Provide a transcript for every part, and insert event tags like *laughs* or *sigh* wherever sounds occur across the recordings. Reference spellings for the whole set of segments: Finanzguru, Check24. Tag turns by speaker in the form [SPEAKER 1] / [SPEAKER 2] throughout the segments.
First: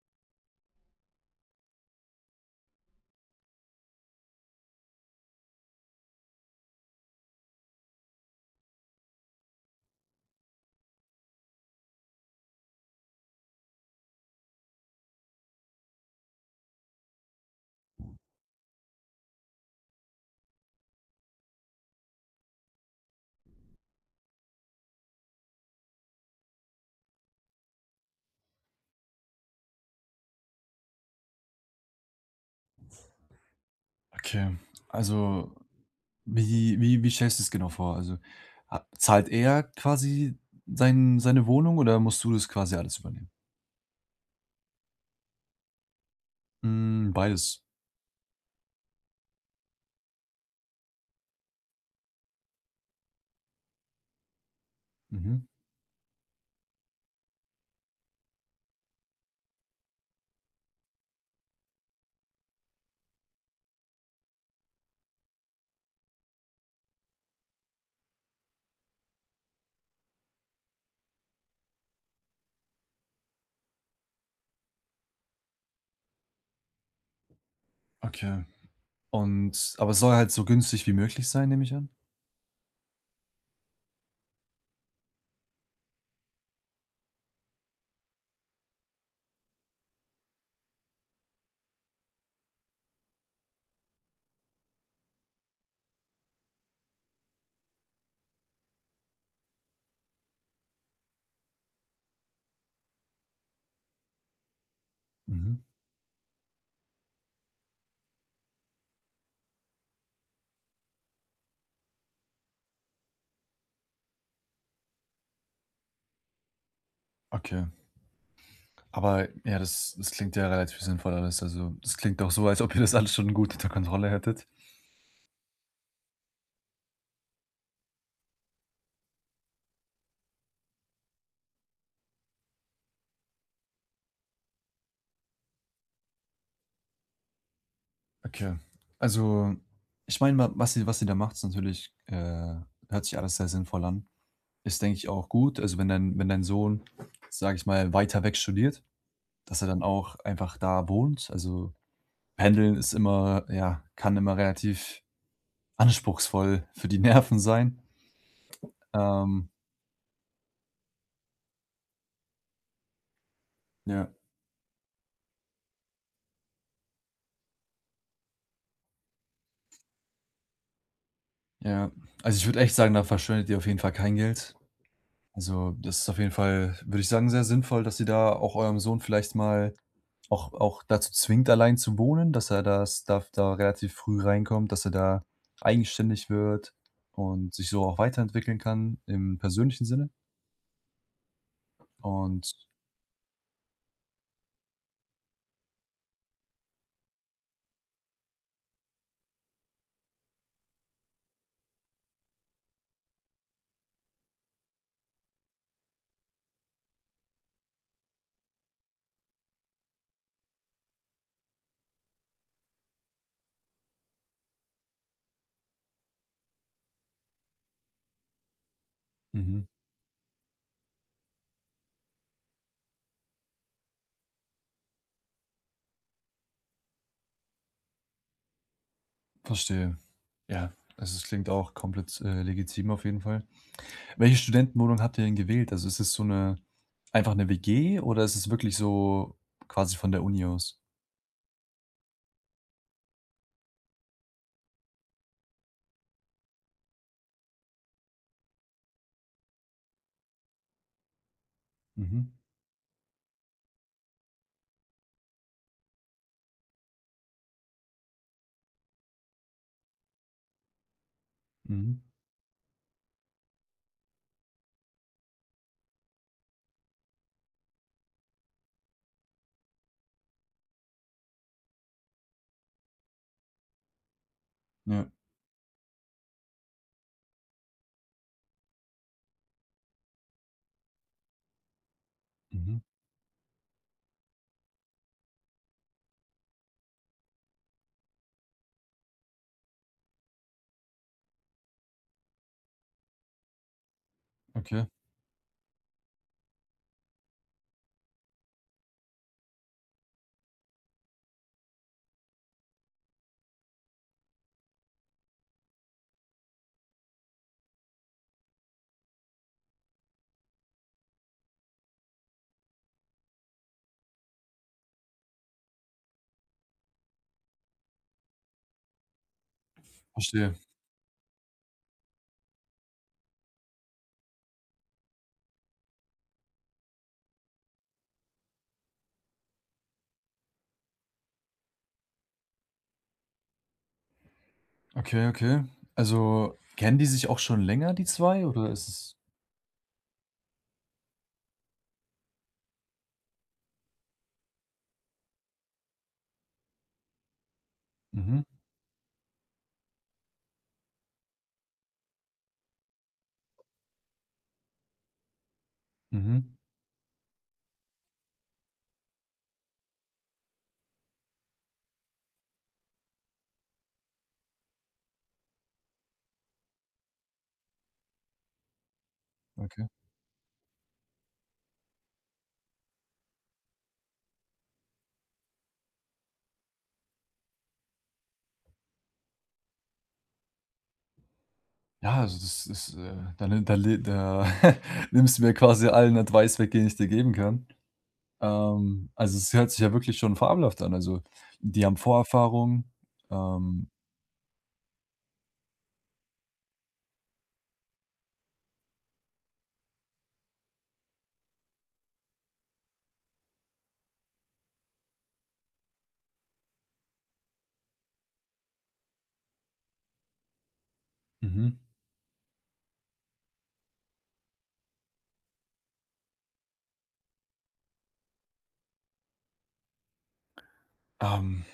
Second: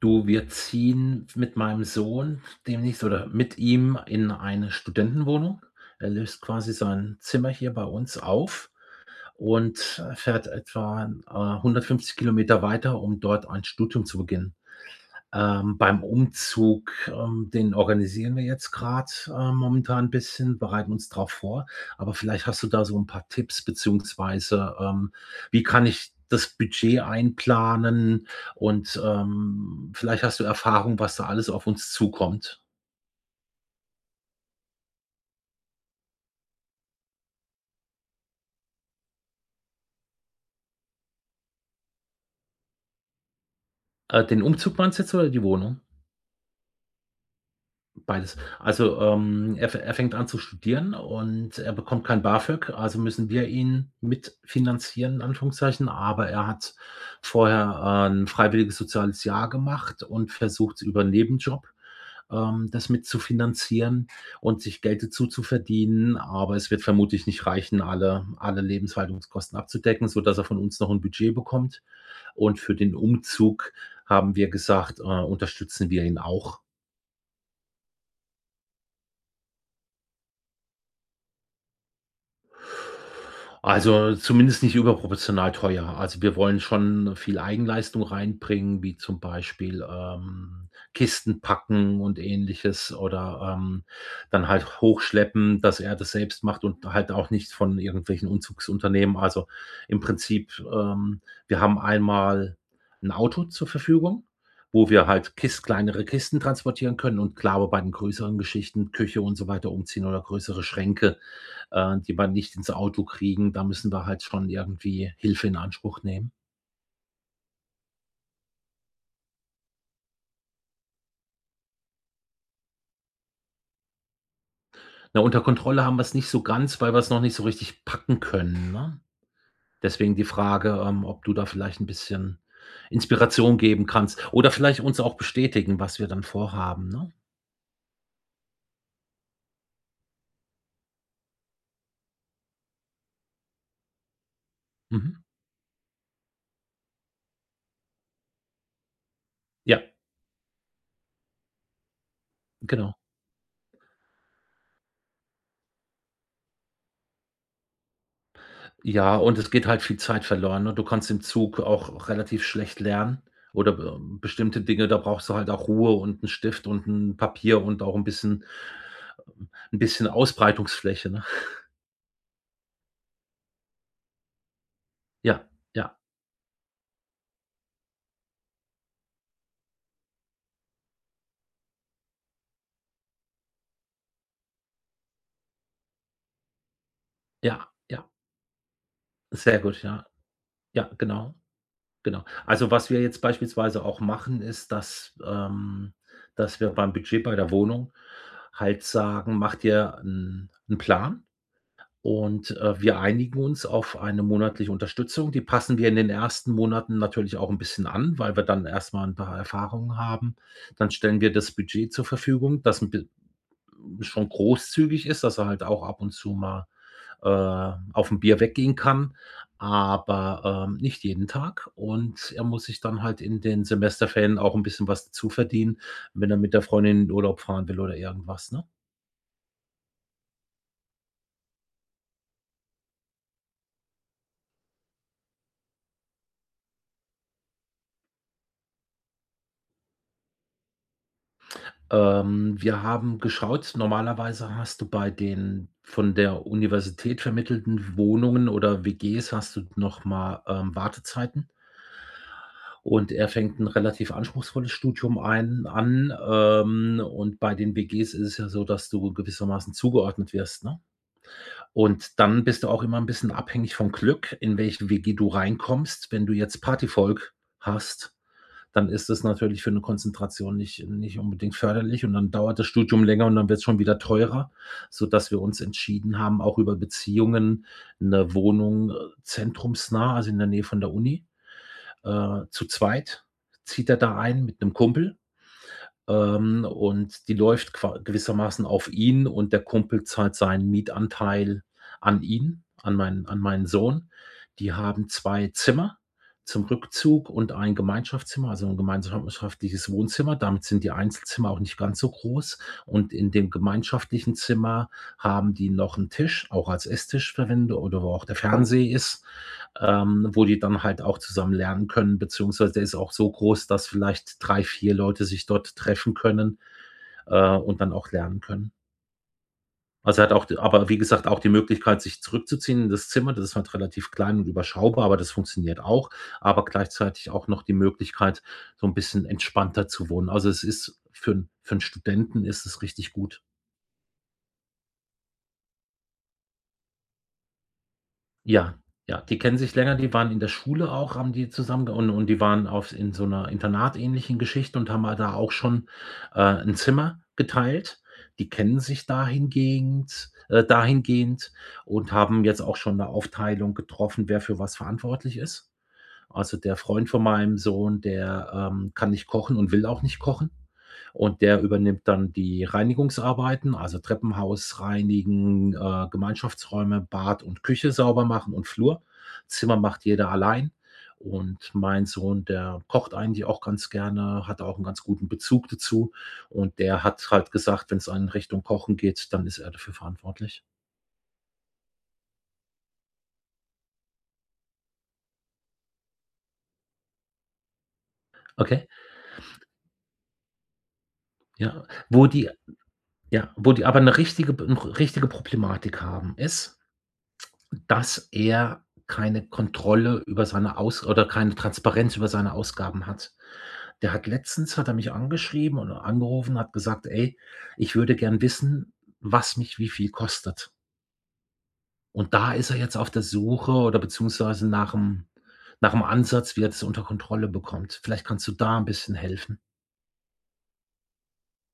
[SPEAKER 1] Du, wir ziehen mit meinem Sohn demnächst oder mit ihm in eine Studentenwohnung. Er löst quasi sein Zimmer hier bei uns auf und, fährt etwa, 150 Kilometer weiter, um dort ein Studium zu beginnen. Beim Umzug, den organisieren wir jetzt gerade momentan ein bisschen, bereiten uns darauf vor. Aber vielleicht hast du da so ein paar Tipps beziehungsweise, wie kann ich das Budget einplanen? Und, vielleicht hast du Erfahrung, was da alles auf uns zukommt.
[SPEAKER 2] Okay, also wie stellst du es genau vor? Also, ha zahlt er quasi seine Wohnung oder musst du das quasi alles übernehmen?
[SPEAKER 1] Den Umzug meinst du jetzt oder die Wohnung?
[SPEAKER 2] Hm, beides.
[SPEAKER 1] Beides. Also, er fängt an zu studieren und er bekommt kein BAföG, also müssen wir ihn mitfinanzieren in
[SPEAKER 2] Mhm,
[SPEAKER 1] Anführungszeichen, aber er hat vorher, 'n freiwilliges soziales Jahr gemacht und versucht über 'n Nebenjob, das mitzufinanzieren und sich Geld dazu zu verdienen, aber es wird vermutlich nicht reichen, alle Lebenshaltungskosten abzudecken, sodass er von uns noch ein Budget bekommt. Und für den Umzug haben wir gesagt, unterstützen wir ihn auch.
[SPEAKER 2] okay. Und aber es soll halt so günstig wie möglich sein, nehme ich an?
[SPEAKER 1] Also, zumindest nicht überproportional teuer. Also, wir wollen schon viel Eigenleistung reinbringen, wie zum Beispiel, Kisten packen und Ähnliches oder, dann halt hochschleppen, dass er das selbst macht und halt auch nicht von irgendwelchen Umzugsunternehmen. Also, im Prinzip, wir haben einmal ein Auto zur Verfügung, wo wir halt
[SPEAKER 2] Mhm,
[SPEAKER 1] Kis kleinere Kisten transportieren können und klar, aber bei den größeren Geschichten, Küche und so weiter, umziehen oder größere Schränke, die wir nicht ins Auto kriegen. Da müssen wir halt schon irgendwie Hilfe in Anspruch nehmen.
[SPEAKER 2] okay. Aber ja, das klingt ja relativ sinnvoll alles. Also, das klingt doch so, als ob ihr das alles schon gut unter Kontrolle hättet.
[SPEAKER 1] Na, unter Kontrolle haben wir es nicht so ganz, weil wir es noch nicht so richtig packen können, ne? Deswegen die Frage, ob du da vielleicht ein bisschen Inspiration geben kannst oder vielleicht uns auch bestätigen, was wir dann vorhaben, ne?
[SPEAKER 2] Okay. Also, ich meine, wa was sie da macht, ist natürlich hört sich alles sehr sinnvoll an. Ist, denke ich,
[SPEAKER 1] Mhm.
[SPEAKER 2] auch gut. Also, wenn dein Sohn, sage ich mal, weiter weg studiert, dass er dann
[SPEAKER 1] Ja,
[SPEAKER 2] auch einfach da wohnt. Also, Pendeln
[SPEAKER 1] genau.
[SPEAKER 2] ist immer ja, kann immer relativ anspruchsvoll für die Nerven sein.
[SPEAKER 1] Ja, und
[SPEAKER 2] Ähm,
[SPEAKER 1] es geht halt viel Zeit verloren, ne? Du kannst im Zug auch relativ schlecht lernen oder be
[SPEAKER 2] ja,
[SPEAKER 1] bestimmte Dinge, da brauchst du halt auch Ruhe und einen Stift und ein Papier und auch ein bisschen 'n bisschen Ausbreitungsfläche, ne?
[SPEAKER 2] ja. Also, ich würde echt sagen, da verschwendet ihr auf jeden Fall kein Geld.
[SPEAKER 1] Ja,
[SPEAKER 2] Also,
[SPEAKER 1] ja,
[SPEAKER 2] das ist auf jeden Fall, würde ich sagen, sehr sinnvoll, dass ihr da auch eurem Sohn vielleicht mal auch dazu zwingt, allein zu wohnen, dass er das da relativ früh reinkommt, dass er da eigenständig wird und sich
[SPEAKER 1] ja,
[SPEAKER 2] so auch
[SPEAKER 1] ja,
[SPEAKER 2] weiterentwickeln kann im
[SPEAKER 1] sehr gut,
[SPEAKER 2] persönlichen
[SPEAKER 1] ja.
[SPEAKER 2] Sinne.
[SPEAKER 1] Ja, genau, genau.
[SPEAKER 2] Und
[SPEAKER 1] Also, was wir jetzt beispielsweise auch machen, ist, dass wir beim Budget bei der Wohnung halt sagen: „Mach dir 'n Plan und, wir einigen uns auf eine monatliche Unterstützung." Die passen wir in den ersten Monaten natürlich auch 'n bisschen an, weil wir dann erst mal 'n paar Erfahrungen haben. Dann stellen wir das Budget zur Verfügung, das 'n bi schon großzügig ist, dass er halt auch ab und zu mal äh, auf ein Bier weggehen kann,
[SPEAKER 2] mhm,
[SPEAKER 1] aber, nicht jeden Tag. Und er muss sich dann halt in den Semesterferien auch ein bisschen was dazu verdienen, wenn er mit der Freundin in den Urlaub fahren will oder irgendwas, ne?
[SPEAKER 2] verstehe. Ja, also, es klingt auch komplett, legitim auf jeden Fall. Welche Studentenwohnung habt ihr denn gewählt? Also, ist es so eine einfach 'ne WG oder ist es wirklich so quasi von der Uni aus?
[SPEAKER 1] Wir haben geschaut, normalerweise hast du bei den von der Universität vermittelten Wohnungen oder WGs hast du noch mal, Wartezeiten
[SPEAKER 2] Mhm,
[SPEAKER 1] und er fängt ein relativ anspruchsvolles Studium ein an, und bei den WGs ist es ja so, dass du gewissermaßen zugeordnet wirst, ne?
[SPEAKER 2] mhm,
[SPEAKER 1] Und dann bist du auch immer ein bisschen abhängig vom Glück, in welche WG du reinkommst. Wenn du jetzt Partyvolk hast, dann ist es natürlich für eine Konzentration nicht unbedingt förderlich und dann dauert das Studium länger und dann wird es schon wieder teurer,
[SPEAKER 2] ja,
[SPEAKER 1] sodass wir uns entschieden haben, auch über Beziehungen eine Wohnung, zentrumsnah, also in der Nähe von der Uni, zu
[SPEAKER 2] mhm,
[SPEAKER 1] zweit zieht er da ein mit einem Kumpel, und die läuft qua gewissermaßen auf ihn und der Kumpel zahlt seinen Mietanteil an ihn, an meinen Sohn. Die
[SPEAKER 2] okay,
[SPEAKER 1] haben 2 Zimmer zum Rückzug und ein Gemeinschaftszimmer, also ein gemeinschaftliches Wohnzimmer. Damit sind die Einzelzimmer auch nicht ganz so groß. Und in dem gemeinschaftlichen Zimmer haben die noch einen Tisch, auch als Esstisch verwendet oder wo auch der Fernseher ist, wo die dann halt auch zusammen lernen können, beziehungsweise der ist auch so groß, dass vielleicht 3, 4 Leute sich dort treffen können, und dann auch lernen können. Also, er hat auch
[SPEAKER 2] verstehe.
[SPEAKER 1] d aber wie gesagt, auch die Möglichkeit, sich zurückzuziehen in das Zimmer. Das ist halt relativ klein und überschaubar, aber das funktioniert auch. Aber gleichzeitig auch noch die Möglichkeit, so ein bisschen entspannter zu wohnen. Also, es ist für 'n Studenten ist es richtig gut.
[SPEAKER 2] Okay, okay. Also, kennen die sich auch schon länger, die 2 oder
[SPEAKER 1] Ja,
[SPEAKER 2] ist es
[SPEAKER 1] ja, die kennen sich länger, die waren in der Schule auch, haben die zusammen und die waren auf in so 'ner internatähnlichen Geschichte und haben halt da auch schon, 'n Zimmer geteilt.
[SPEAKER 2] mhm,
[SPEAKER 1] Die kennen sich dahingehend und haben jetzt auch schon 'ne Aufteilung getroffen, wer für was verantwortlich ist.
[SPEAKER 2] mhm,
[SPEAKER 1] Also, der Freund von meinem Sohn, der, kann nicht kochen und will auch nicht kochen. Und der übernimmt dann die Reinigungsarbeiten, also Treppenhaus reinigen, Gemeinschaftsräume, Bad und Küche sauber machen und Flur. Zimmer
[SPEAKER 2] okay.
[SPEAKER 1] macht jeder allein. Und mein Sohn, der kocht eigentlich auch ganz gerne, hat auch einen ganz guten Bezug dazu. Und der hat halt gesagt, wenn es in Richtung Kochen geht, dann ist er dafür verantwortlich.
[SPEAKER 2] Ja, also das ist, da ni da le da *laughs* nimmst du mir quasi allen Advice weg, den ich dir geben kann.
[SPEAKER 1] Okay,
[SPEAKER 2] Also, es hört sich ja wirklich schon fabelhaft an. Also, die
[SPEAKER 1] ja.
[SPEAKER 2] haben
[SPEAKER 1] Wo die
[SPEAKER 2] Vorerfahrung,
[SPEAKER 1] Ja, wo die
[SPEAKER 2] ähm,
[SPEAKER 1] aber eine richtige 'n richtige Problematik haben, ist, dass er keine Kontrolle über seine Aus oder keine Transparenz über seine Ausgaben hat. Der hat letztens hat er mich angeschrieben oder angerufen, hat gesagt: „Ey, ich würde gern wissen, was mich wie viel kostet."
[SPEAKER 2] mhm.
[SPEAKER 1] Und da ist er jetzt auf der Suche oder beziehungsweise nach 'm Ansatz, wie er das unter Kontrolle bekommt. Vielleicht kannst du da 'n bisschen helfen.
[SPEAKER 2] Ähm,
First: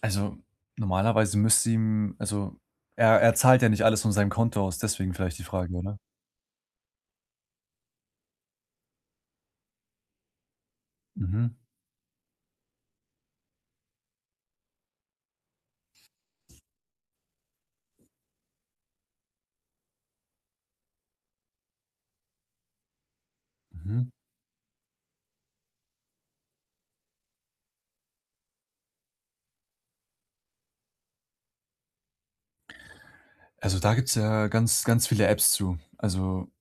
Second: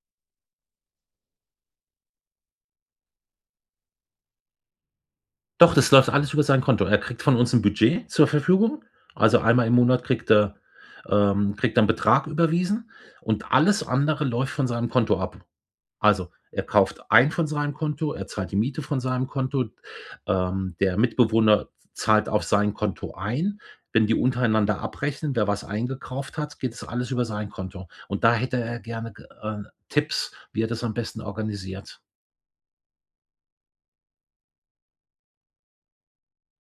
[SPEAKER 2] also, normalerweise müsste ihm er zahlt ja nicht alles von seinem Konto aus, deswegen vielleicht die
[SPEAKER 1] Doch,
[SPEAKER 2] Frage,
[SPEAKER 1] das
[SPEAKER 2] oder?
[SPEAKER 1] läuft alles über sein Konto. Er kriegt von uns 'n Budget zur Verfügung. Also, einmal im Monat
[SPEAKER 2] Mhm,
[SPEAKER 1] kriegt er 'n Betrag überwiesen und alles andere läuft von seinem Konto ab. Also, er kauft ein von seinem Konto, er zahlt die Miete von seinem Konto, der Mitbewohner zahlt auf sein Konto ein. Wenn
[SPEAKER 2] mhm.
[SPEAKER 1] die untereinander abrechnen, wer was eingekauft hat, geht das alles über sein Konto. Und da hätte er gerne g Tipps, wie er das am besten organisiert.
[SPEAKER 2] Also, da gibt's ja ganz viele Apps zu. Also,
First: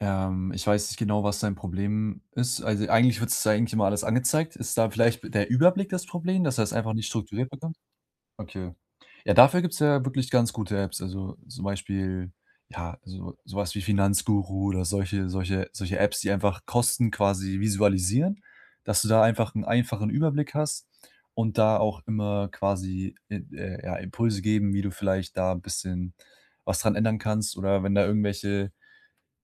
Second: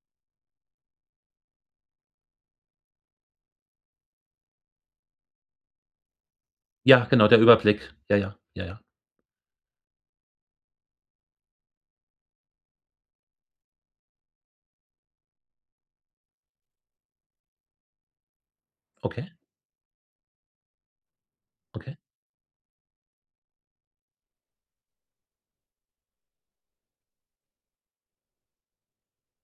[SPEAKER 2] ich weiß nicht genau, was dein Problem ist. Also, eigentlich wird's da eigentlich immer alles angezeigt. Ist da vielleicht der Überblick das Problem, dass er es einfach
[SPEAKER 1] Ja,
[SPEAKER 2] nicht
[SPEAKER 1] genau, der
[SPEAKER 2] strukturiert bekommt?
[SPEAKER 1] Überblick. Ja, ja, ja,
[SPEAKER 2] Okay.
[SPEAKER 1] ja.
[SPEAKER 2] Ja, dafür gibt's ja wirklich ganz gute Apps. Also, zum Beispiel, ja, so sowas wie Finanzguru oder solche Apps, die einfach Kosten quasi visualisieren, dass du da
[SPEAKER 1] Okay,
[SPEAKER 2] einfach einen einfachen Überblick hast und da
[SPEAKER 1] okay.
[SPEAKER 2] auch immer quasi, ja, Impulse geben, wie du vielleicht da ein bisschen was dran ändern kannst oder wenn da irgendwelche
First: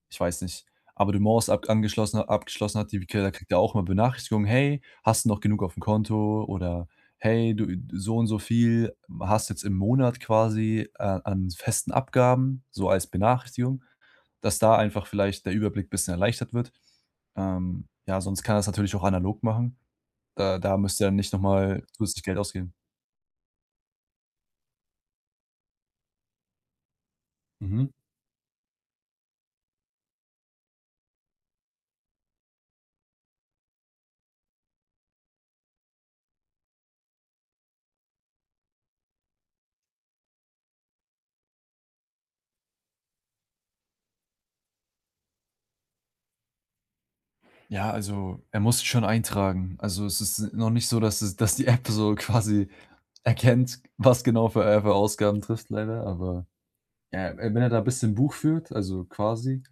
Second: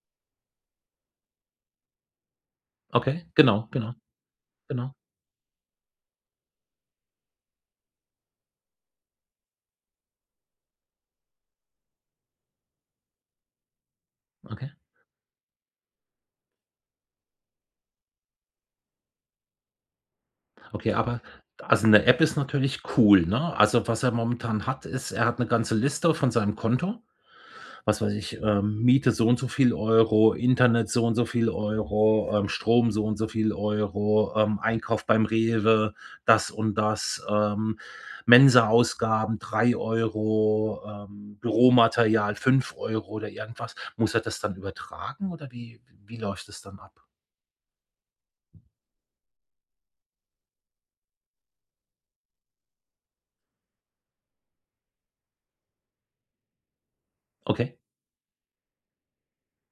[SPEAKER 2] ich weiß nicht, Abonnements ab angeschlossen abgeschlossen hat, die
[SPEAKER 1] Okay,
[SPEAKER 2] k da kriegt er
[SPEAKER 1] genau,
[SPEAKER 2] auch immer
[SPEAKER 1] genau,
[SPEAKER 2] Benachrichtigungen: „Hey,
[SPEAKER 1] genau.
[SPEAKER 2] hast du noch genug aufm Konto?“ oder „Hey, du so und so viel hast jetzt im Monat quasi a an festen Abgaben“, so als Benachrichtigung, dass
[SPEAKER 1] Okay.
[SPEAKER 2] da einfach vielleicht der Überblick bisschen erleichtert wird. Ja, sonst kann er's natürlich auch analog machen. Da
[SPEAKER 1] Okay,
[SPEAKER 2] müsst ihr dann
[SPEAKER 1] aber
[SPEAKER 2] nicht noch mal
[SPEAKER 1] also 'ne App
[SPEAKER 2] zusätzlich
[SPEAKER 1] ist
[SPEAKER 2] Geld ausgeben.
[SPEAKER 1] natürlich cool, ne? Also, was er momentan hat, ist, er hat 'ne ganze Liste von seinem Konto.
[SPEAKER 2] Mhm.
[SPEAKER 1] Was weiß ich, Miete so und so viel Euro, Internet so und so viel Euro, Strom so und so viel Euro, Einkauf beim Rewe, das und das, Mensaausgaben 3 Euro, Büromaterial 5 Euro oder irgendwas. Muss er das dann übertragen oder wie läuft das dann ab?
[SPEAKER 2] Ja, also, er muss sich schon eintragen. Also, es ist noch nicht so, dass die App so quasi erkennt, was genau für Ausgaben trifft leider, aber ja, wenn er
[SPEAKER 1] Okay,
[SPEAKER 2] da ein bisschen Buch führt, also quasi,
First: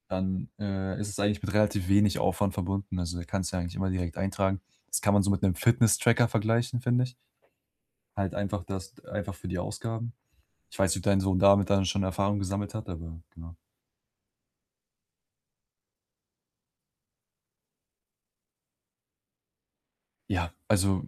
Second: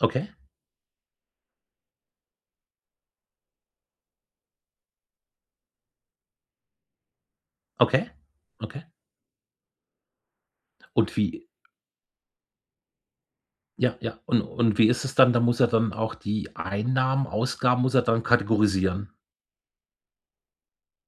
[SPEAKER 1] okay.
[SPEAKER 2] dann, ist es eigentlich mit relativ wenig Aufwand verbunden. Also, er kann's ja eigentlich immer direkt eintragen. Das kann man so mit einem Fitness-Tracker vergleichen, finde ich.
[SPEAKER 1] Okay,
[SPEAKER 2] Halt einfach
[SPEAKER 1] okay.
[SPEAKER 2] das einfach für die Ausgaben. Ich weiß nicht, ob
[SPEAKER 1] Und
[SPEAKER 2] dein Sohn
[SPEAKER 1] wie
[SPEAKER 2] damit dann schon Erfahrung gesammelt hat, aber genau.
[SPEAKER 1] Ja, ja. Und wie ist es dann? Da muss er dann auch die Einnahmen, Ausgaben muss er dann kategorisieren.
[SPEAKER 2] Ja, also,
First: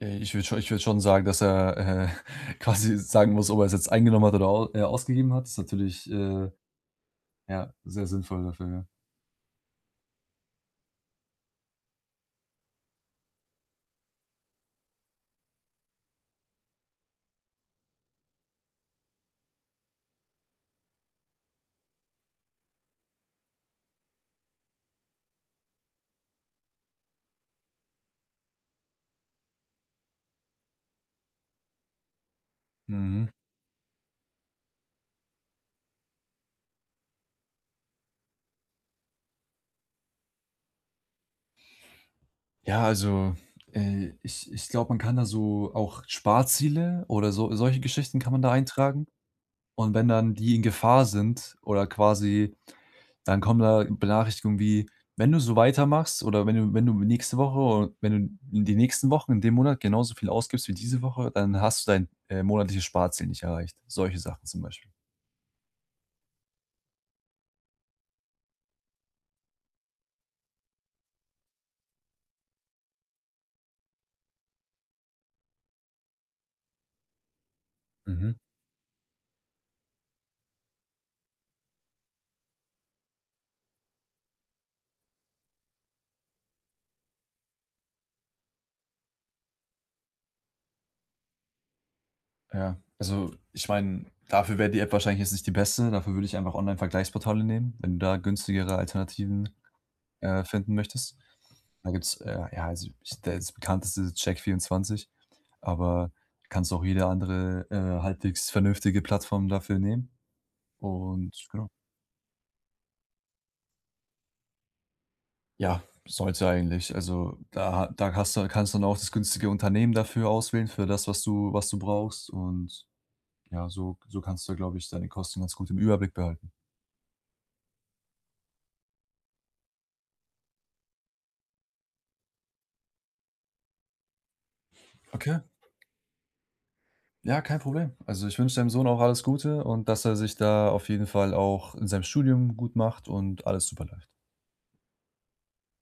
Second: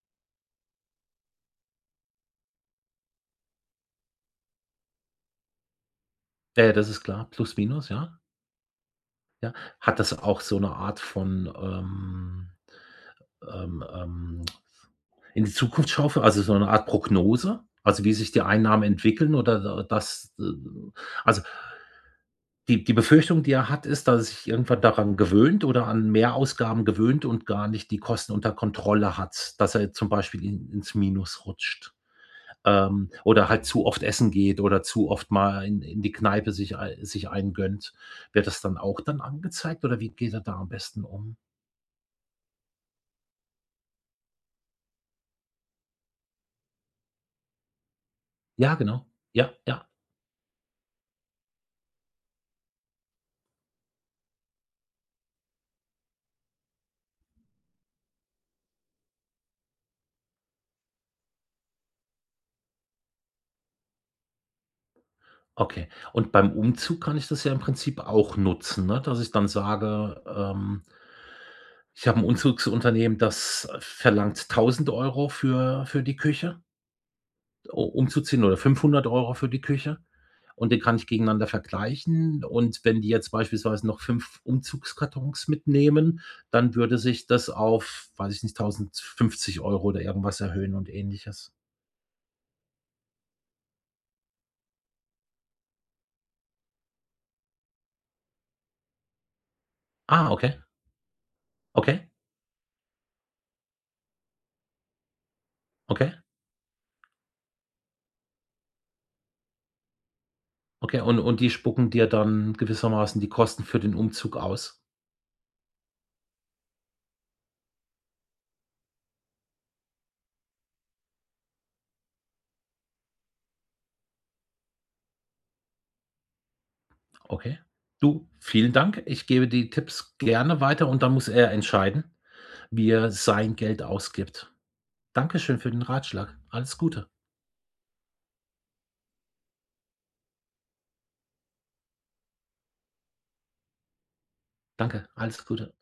[SPEAKER 2] ich würde schon sagen, dass er, *laughs* quasi sagen muss, ob er es jetzt eingenommen hat oder au ausgegeben hat. Ist natürlich,
[SPEAKER 1] Ja, ja, das ist klar. Plus,
[SPEAKER 2] ja,
[SPEAKER 1] minus,
[SPEAKER 2] sehr
[SPEAKER 1] ja,
[SPEAKER 2] sinnvoll dafür, ja.
[SPEAKER 1] ja. Hat das auch so eine Art von, ähm, ähm, in die Zukunft schaufeln, also so eine Art Prognose? Also, wie sich die Einnahmen entwickeln oder da das, also die Befürchtung, die er hat, ist, dass er sich irgendwann daran gewöhnt oder an Mehrausgaben gewöhnt und gar nicht die Kosten unter Kontrolle hat, dass er zum Beispiel in ins Minus rutscht,
[SPEAKER 2] Mhm.
[SPEAKER 1] oder halt zu oft essen geht oder zu oft mal in die Kneipe sich eingönnt. Wird das dann auch dann angezeigt oder wie geht er da am besten um?
[SPEAKER 2] Ja, also, ich glaube, man kann da so auch Sparziele oder so solche Geschichten kann man da
[SPEAKER 1] Ja,
[SPEAKER 2] eintragen.
[SPEAKER 1] genau. Ja, ja.
[SPEAKER 2] Und wenn dann die in Gefahr sind oder quasi dann kommen da Benachrichtigungen wie: „Wenn du so weitermachst oder wenn du nächste Woche oder wenn du in die nächsten Wochen in dem Monat genauso viel ausgibst wie diese Woche, dann hast du dein, monatliches Sparziel nicht erreicht.“ Solche Sachen zum Beispiel.
[SPEAKER 1] Okay. Und beim Umzug kann ich das ja im Prinzip auch nutzen, ne? Dass ich dann sage, ich habe ein Umzugsunternehmen, das verlangt 1.000 Euro für die Küche, u
[SPEAKER 2] Mhm.
[SPEAKER 1] umzuziehen oder 500 Euro für die Küche. Und den kann ich gegeneinander vergleichen. Und wenn die jetzt beispielsweise noch 5 Umzugskartons mitnehmen, dann würde sich das auf, weiß ich nicht, 1.050 Euro oder irgendwas erhöhen und Ähnliches.
[SPEAKER 2] Ja, also, ich meine, dafür wäre die App wahrscheinlich jetzt nicht die beste. Dafür würde ich einfach Online-Vergleichsportale nehmen, wenn du da günstigere Alternativen,
[SPEAKER 1] Ah, okay,
[SPEAKER 2] finden möchtest. Da
[SPEAKER 1] okay,
[SPEAKER 2] gibt's, ja, also, ich der das bekannteste ist Check24, aber
[SPEAKER 1] okay.
[SPEAKER 2] kannst auch jede andere, halbwegs vernünftige Plattform dafür nehmen.
[SPEAKER 1] Okay, und
[SPEAKER 2] Und
[SPEAKER 1] und die
[SPEAKER 2] genau.
[SPEAKER 1] spucken dir dann gewissermaßen die Kosten für den Umzug aus?
[SPEAKER 2] Ja, sollte eigentlich. Also, da hast du kannst du dann auch das günstige Unternehmen dafür auswählen, für das, was du brauchst. Und ja, so kannst du, glaube ich, deine Kosten ganz gut im Überblick behalten.
[SPEAKER 1] Okay. Du, vielen Dank. Ich gebe die Tipps gerne weiter und dann muss er entscheiden, wie er sein Geld ausgibt.
[SPEAKER 2] Okay.
[SPEAKER 1] Dankeschön für den Ratschlag. Alles Gute.
[SPEAKER 2] Ja, kein Problem. Also, ich wünsche deinem Sohn auch alles Gute und dass er sich da auf jeden Fall auch in seinem Studium gut macht und alles super läuft.
[SPEAKER 1] Danke, alles Gute.